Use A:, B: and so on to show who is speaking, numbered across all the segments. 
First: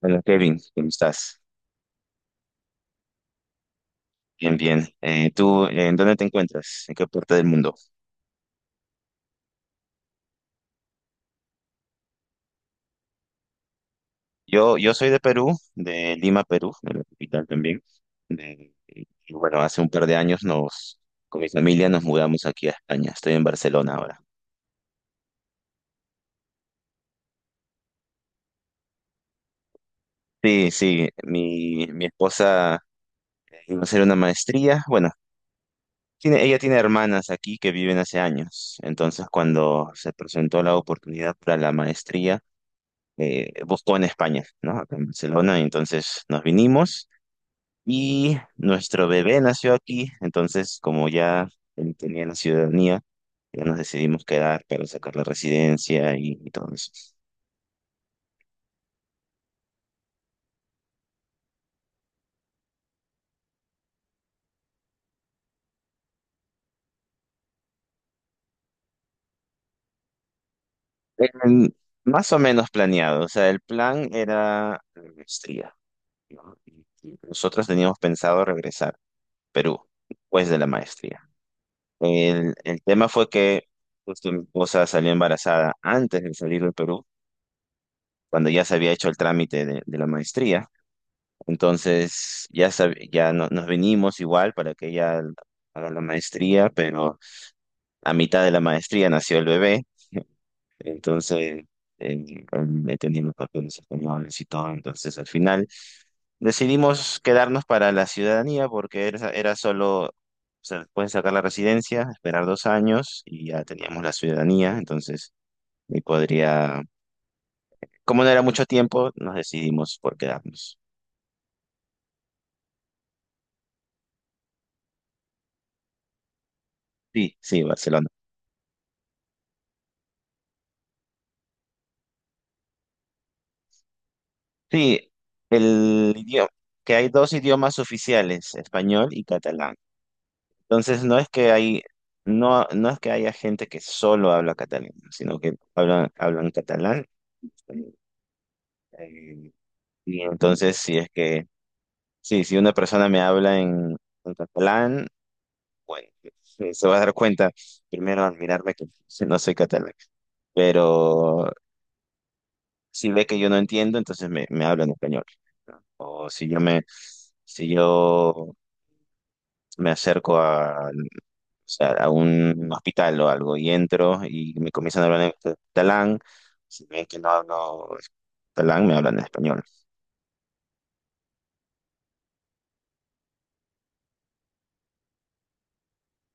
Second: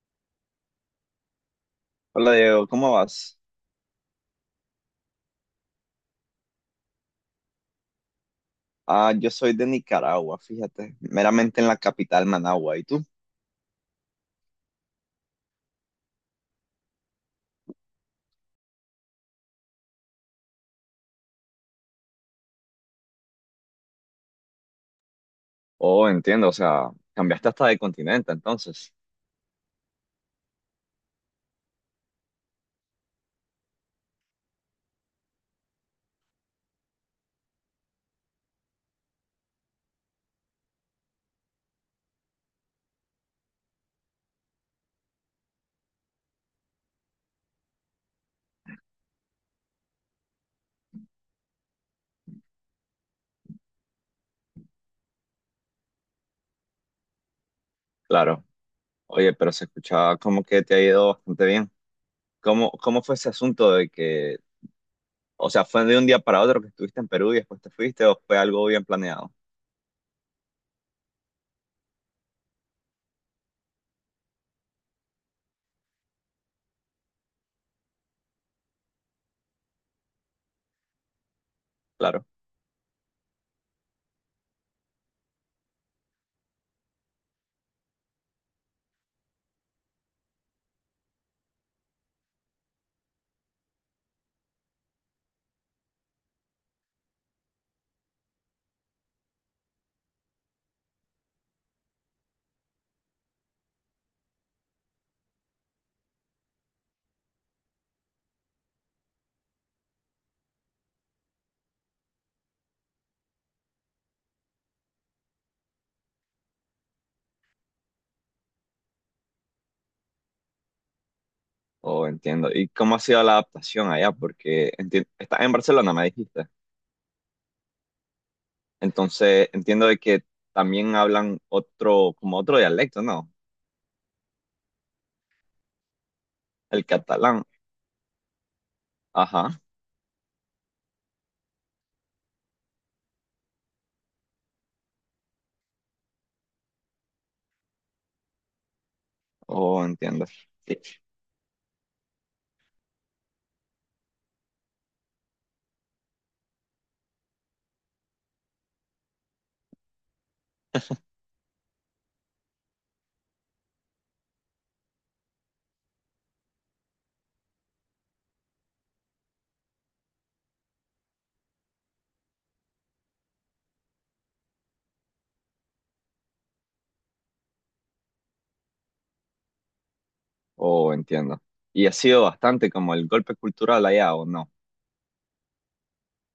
A: Hola Kevin, ¿cómo estás?
B: Hola Diego, ¿cómo vas?
A: Bien, bien. ¿Tú en dónde te encuentras? ¿En qué parte del mundo?
B: Ah, yo soy de Nicaragua, fíjate, meramente en la capital Managua. ¿Y tú?
A: Yo soy de Perú, de Lima, Perú, de la capital también. Y bueno, hace un par de años con mi familia nos mudamos aquí a España. Estoy en Barcelona ahora.
B: Oh, entiendo, o sea, cambiaste hasta de continente entonces.
A: Sí, sí, mi esposa iba a hacer una maestría. Bueno, ella tiene hermanas aquí que viven hace años. Entonces, cuando se presentó la oportunidad para la maestría, buscó en España, ¿no? Acá en Barcelona, entonces nos vinimos y nuestro bebé nació aquí, entonces como ya él tenía la ciudadanía, ya nos decidimos quedar para sacar la residencia y todo eso.
B: Claro. Oye, pero se escuchaba como que te ha ido bastante bien. ¿Cómo fue ese asunto de que, o sea, ¿fue de un día para otro que estuviste en Perú y después te fuiste o fue algo bien planeado?
A: Em, más o menos planeado, o sea, el plan era la maestría, ¿no? Y nosotros teníamos pensado regresar a Perú después de la maestría.
B: Claro.
A: El tema fue que justo mi esposa salió embarazada antes de salir de Perú cuando ya se había hecho el trámite de la maestría. Entonces ya, nos venimos igual para que ella haga la maestría, pero a mitad de la maestría nació el bebé. Entonces, eh, he tenido los papeles españoles y todo. Entonces, al final decidimos quedarnos para la ciudadanía porque era solo, o sea, pueden sacar la residencia, esperar 2 años y ya teníamos la ciudadanía. Entonces, y podría, como no era mucho tiempo, nos decidimos por quedarnos.
B: Oh, entiendo. ¿Y cómo ha sido la adaptación allá? Porque estás en Barcelona, me dijiste.
A: Sí, sí, Barcelona.
B: Entonces, entiendo de que también hablan otro, como otro dialecto, ¿no?
A: Sí, el idioma,
B: El
A: que hay dos
B: catalán,
A: idiomas oficiales, español y
B: ajá,
A: catalán. Entonces no, no es que haya gente que solo habla catalán, sino que hablan catalán. Eh,
B: oh,
A: y
B: entiendo.
A: entonces
B: Sí,
A: sí, si una persona me habla en catalán, bueno, se va a dar cuenta primero al mirarme que no soy catalán. Pero si ve que yo no entiendo, entonces me habla en español. ¿No? O si yo me acerco a, o sea, a un hospital o algo y entro y me comienzan a hablar en catalán, si ven que no hablo catalán, me hablan en español.
B: oh, entiendo. Y ¿ha sido bastante como el golpe cultural allá, o no?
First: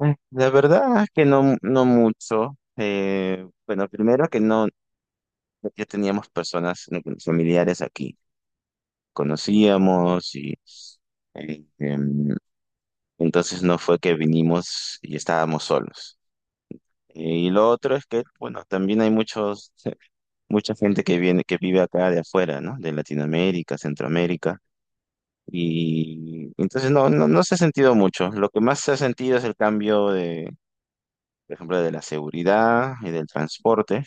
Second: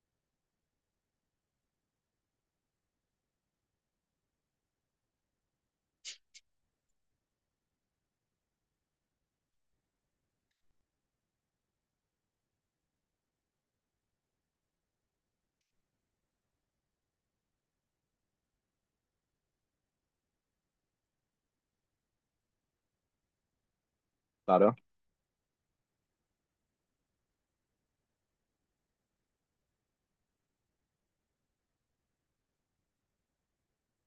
A: La verdad es que no, no mucho. Bueno, primero que no, ya teníamos personas familiares aquí, conocíamos y eh, em, entonces no fue que vinimos y estábamos solos. Y lo otro es que, bueno, también mucha gente que vive acá de afuera, ¿no? De Latinoamérica, Centroamérica.
B: Claro,
A: Y entonces no se ha sentido mucho. Lo que más se ha sentido es el cambio de, por ejemplo, de la seguridad y del transporte,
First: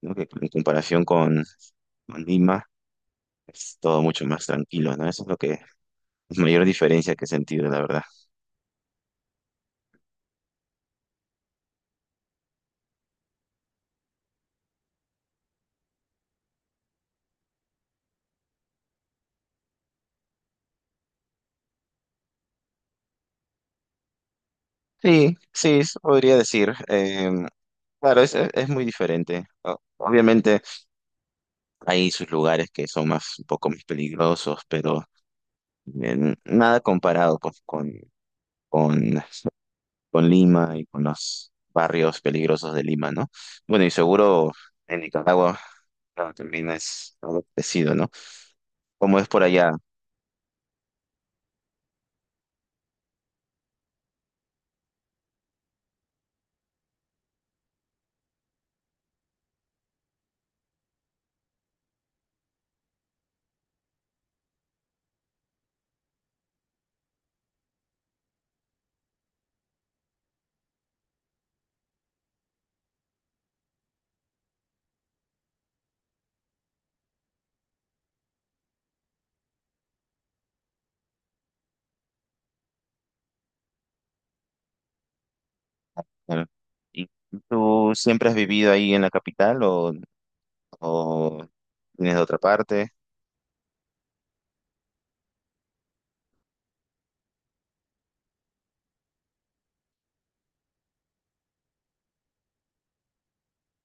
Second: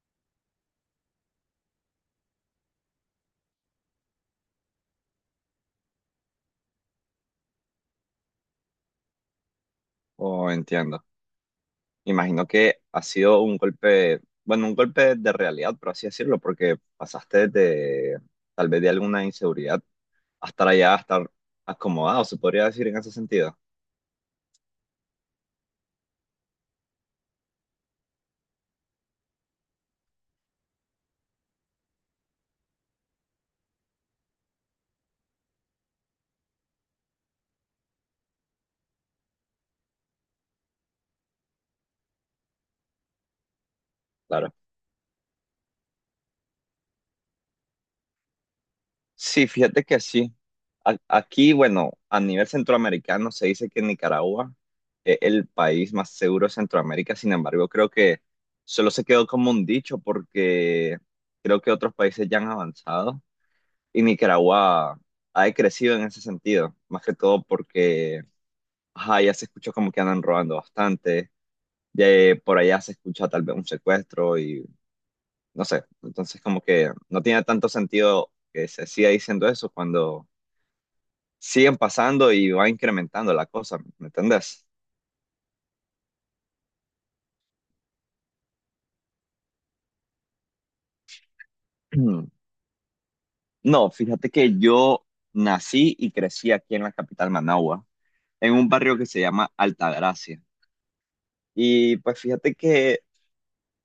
A: ¿no? Que en comparación con Lima es todo mucho más tranquilo, ¿no? Eso es lo que, La mayor diferencia que he sentido, la verdad.
B: oh, entiendo. Imagino que ha sido un golpe, bueno, un golpe de realidad, por así decirlo, porque pasaste de, tal vez de alguna inseguridad, a estar allá, a estar acomodado, se podría decir en ese sentido.
A: Sí, sí, eso podría decir. Claro, es muy diferente. Obviamente. Hay sus lugares que son un poco más peligrosos, pero nada comparado pues, con, con Lima y con los barrios peligrosos de Lima, ¿no? Bueno, y seguro
B: Claro.
A: en Nicaragua claro, también es algo parecido, ¿no? ¿Cómo es por
B: Sí,
A: allá?
B: fíjate que sí. Aquí, bueno, a nivel centroamericano se dice que Nicaragua es el país más seguro de Centroamérica. Sin embargo, creo que solo se quedó como un dicho porque creo que otros países ya han avanzado y Nicaragua ha decrecido en ese sentido. Más que todo porque ajá, ya se escuchó como que andan robando bastante. Ya por allá se escucha tal vez un secuestro y no sé. Entonces, como que no tiene tanto sentido que se siga diciendo eso cuando siguen pasando y va incrementando la cosa, ¿me entendés?
A: Claro. ¿Y tú siempre has vivido ahí en la capital o vienes de otra parte?
B: No, fíjate que yo nací y crecí aquí en la capital Managua, en un barrio que se llama Altagracia. Y pues fíjate que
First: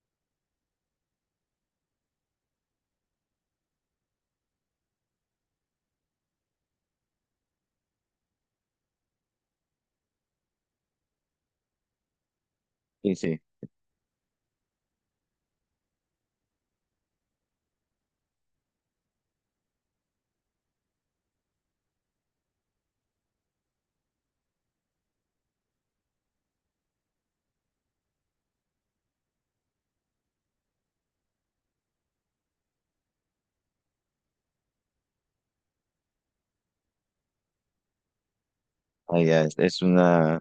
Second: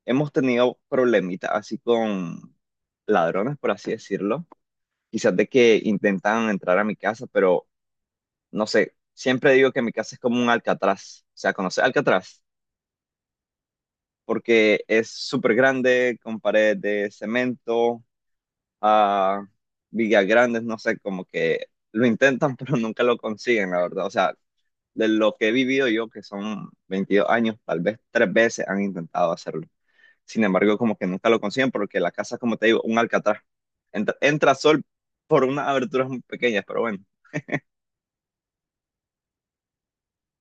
B: hemos tenido problemitas así con ladrones, por así decirlo. Quizás de que intentan entrar a mi casa, pero no sé, siempre digo que mi casa es como un Alcatraz. O sea, conoces Alcatraz,
A: Sí, sí.
B: porque es súper grande, con paredes de cemento a Villagrandes, no sé, como que lo intentan, pero nunca lo consiguen, la verdad. O sea, de lo que he vivido yo, que son 22 años, tal vez tres veces han intentado hacerlo. Sin embargo, como que nunca lo consiguen porque la casa, como te digo, un alcatraz. Entra sol por unas aberturas muy pequeñas, pero bueno,
A: Allá es una,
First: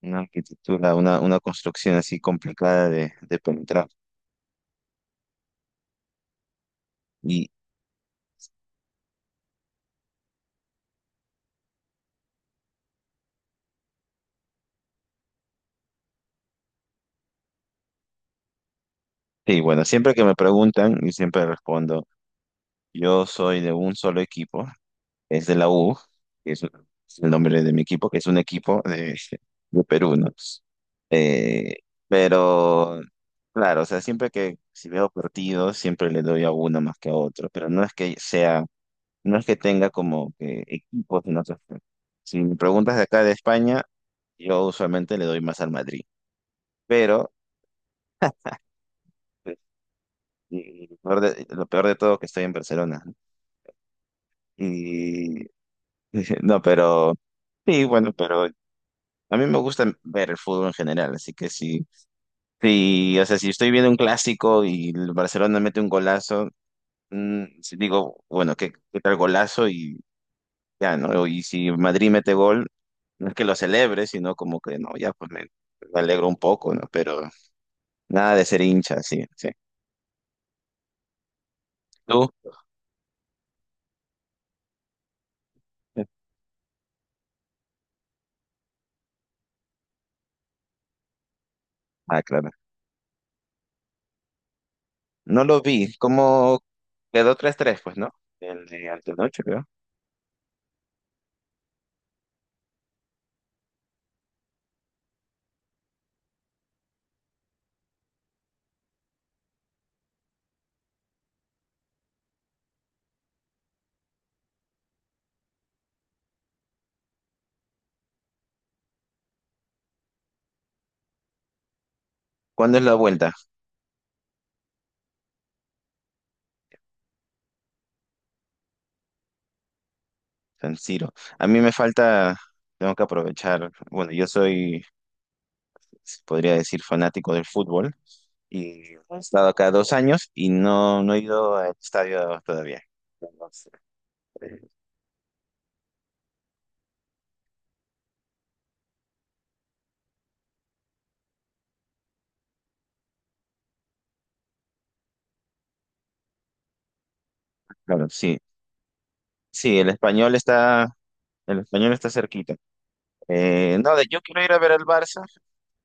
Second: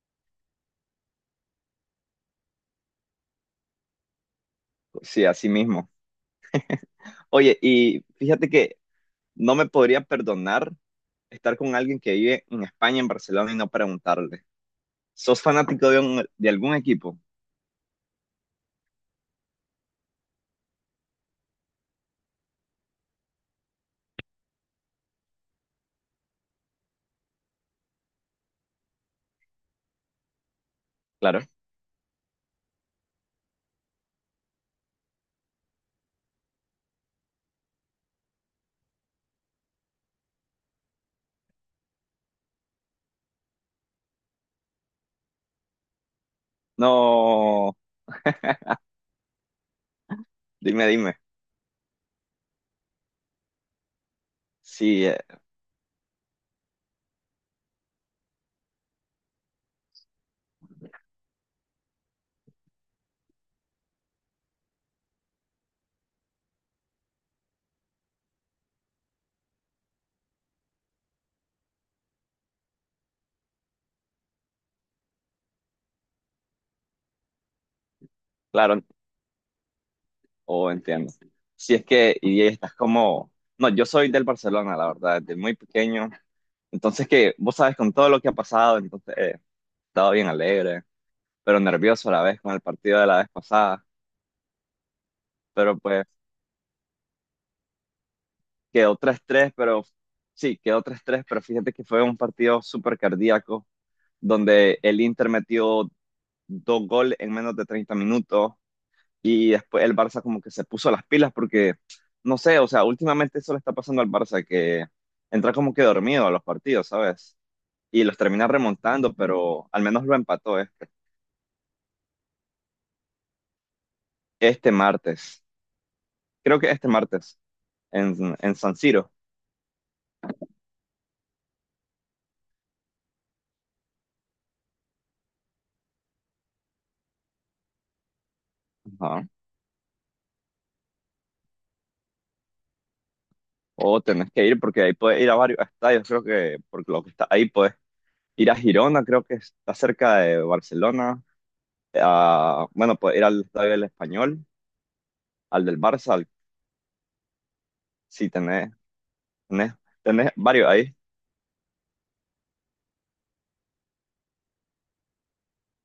A: una arquitectura, una, una construcción así complicada de penetrar.
B: sí, así mismo. Oye, y fíjate que no me podría perdonar estar con alguien que vive en España, en Barcelona, y no preguntarle. ¿Sos fanático de, de algún equipo?
A: Sí, bueno, siempre que me preguntan, y siempre respondo, yo soy de un solo equipo, es de la U, es el nombre de mi equipo, que es un equipo de Perú, ¿no? Pues,
B: Claro.
A: Eh, pero, claro, o sea, siempre que si veo partidos, siempre le doy a uno más que a otro, pero no es que tenga como que equipos en otros. ¿No? Si me preguntas de acá de España, yo usualmente le doy más al Madrid, pero.
B: No.
A: Y- y
B: Dime, dime.
A: Lo peor de todo que estoy en Barcelona.
B: Sí,
A: Y no, pero sí, bueno, pero a mí me gusta ver el fútbol en general, así que sí, sí, o sea, si estoy viendo un clásico y el Barcelona mete un golazo, sí digo, bueno, ¿qué tal golazo? Y ya, ¿no? Y si Madrid mete gol, no es que lo celebre, sino como que no, ya pues me alegro un poco, ¿no? Pero nada de ser
B: claro,
A: hincha, sí, sí.
B: o entiendo. Si es que,
A: ¿Tú?
B: y estás como, no, yo soy del Barcelona, la verdad, desde muy pequeño. Entonces que, vos sabes, con todo lo que ha pasado, entonces he estado bien alegre, pero nervioso a
A: Ah,
B: la vez
A: claro.
B: con el partido de la vez pasada.
A: No lo
B: Pero
A: vi,
B: pues
A: como quedó 3-3 pues, ¿no? El de
B: quedó
A: Alto
B: tres
A: Noche,
B: tres,
A: creo.
B: pero sí, quedó 3-3. Pero fíjate que fue un partido súper cardíaco, donde el Inter metió dos goles en menos de 30 minutos. Y después el Barça como que se puso las pilas porque, no sé, o sea, últimamente eso le está pasando al Barça, que entra como que dormido a los partidos, ¿sabes? Y los termina remontando, pero al menos lo empató
A: ¿Cuándo es la vuelta?
B: este martes. Creo que este martes, en San Siro.
A: San Siro. A mí me falta, tengo que aprovechar, bueno, yo soy, se podría decir, fanático del fútbol y he
B: Ajá.
A: estado acá 2 años y no, no he ido al estadio todavía. Entonces,
B: O tenés que ir
A: eh,
B: porque ahí puedes ir a varios estadios, creo que, porque lo que está ahí puedes ir a Girona, creo que está cerca de Barcelona. Bueno, puedes ir al estadio del Español, al del Barça,
A: Claro,
B: sí,
A: sí,
B: tenés,
A: sí,
B: tenés varios ahí.
A: el español está cerquita. No, yo quiero ir a ver al Barça.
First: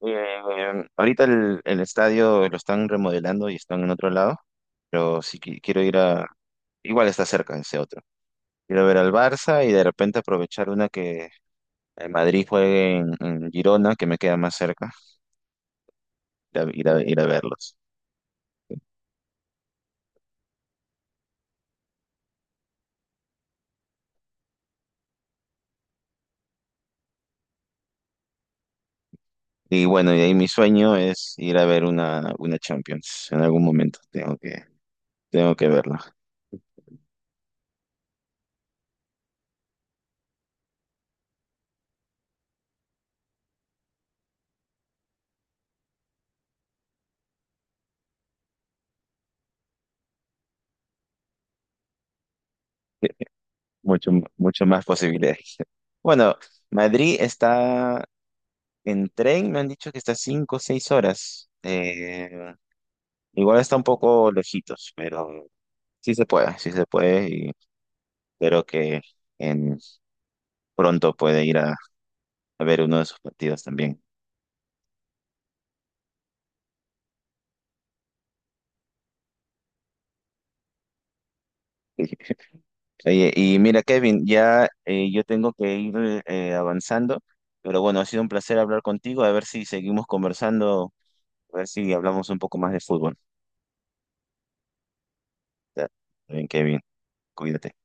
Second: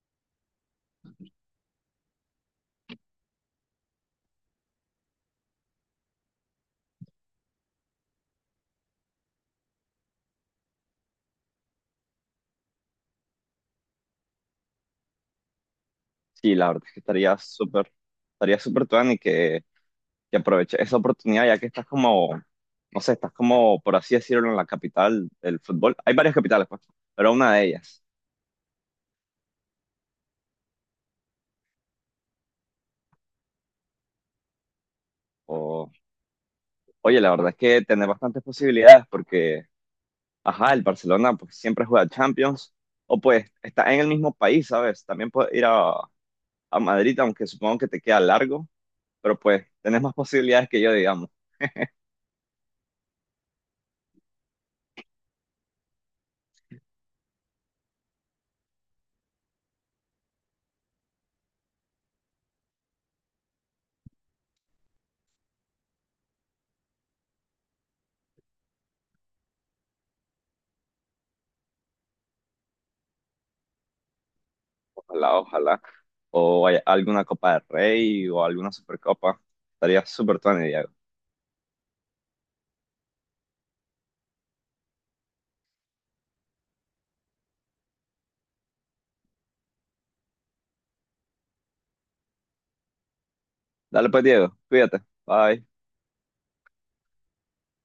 A: Ahorita el estadio lo están remodelando y están en otro lado, pero quiero ir a, igual está cerca ese otro. Quiero ver al Barça y de repente aprovechar una que el Madrid juegue en Girona, que me queda más cerca,
B: Sí,
A: ir a,
B: la verdad
A: ir
B: es que
A: a- ir a verlos.
B: estaría súper tuani que aproveches esa oportunidad ya que estás como, no sé, estás como, por así decirlo, en la capital del fútbol. Hay varias capitales, pues, pero una de ellas.
A: Y bueno, y ahí mi sueño es ir a ver una Champions en algún momento. Tengo que
B: O,
A: verla.
B: oye, la verdad es que tenés bastantes posibilidades porque, ajá, el Barcelona pues siempre juega Champions o pues está en el mismo país, ¿sabes? También puedes ir a Madrid, aunque supongo que te queda largo, pero pues tenés más posibilidades que yo, digamos.
A: Sí, mucho, mucho más posibilidades. Bueno, Madrid está en tren, me han dicho que está 5 o 6 horas. Igual está un poco lejitos, pero sí se puede y espero que en pronto pueda ir a ver uno de sus partidos también.
B: Ojalá, ojalá. O hay alguna Copa del Rey o alguna Supercopa. Estaría súper tuanes, Diego.
A: Oye, y mira, Kevin, ya yo tengo que ir avanzando, pero bueno, ha sido un placer hablar contigo, a ver si seguimos conversando, a ver si hablamos un poco más de fútbol.
B: Dale pues, Diego. Cuídate. Bye.
A: Ya, está bien, Kevin, cuídate.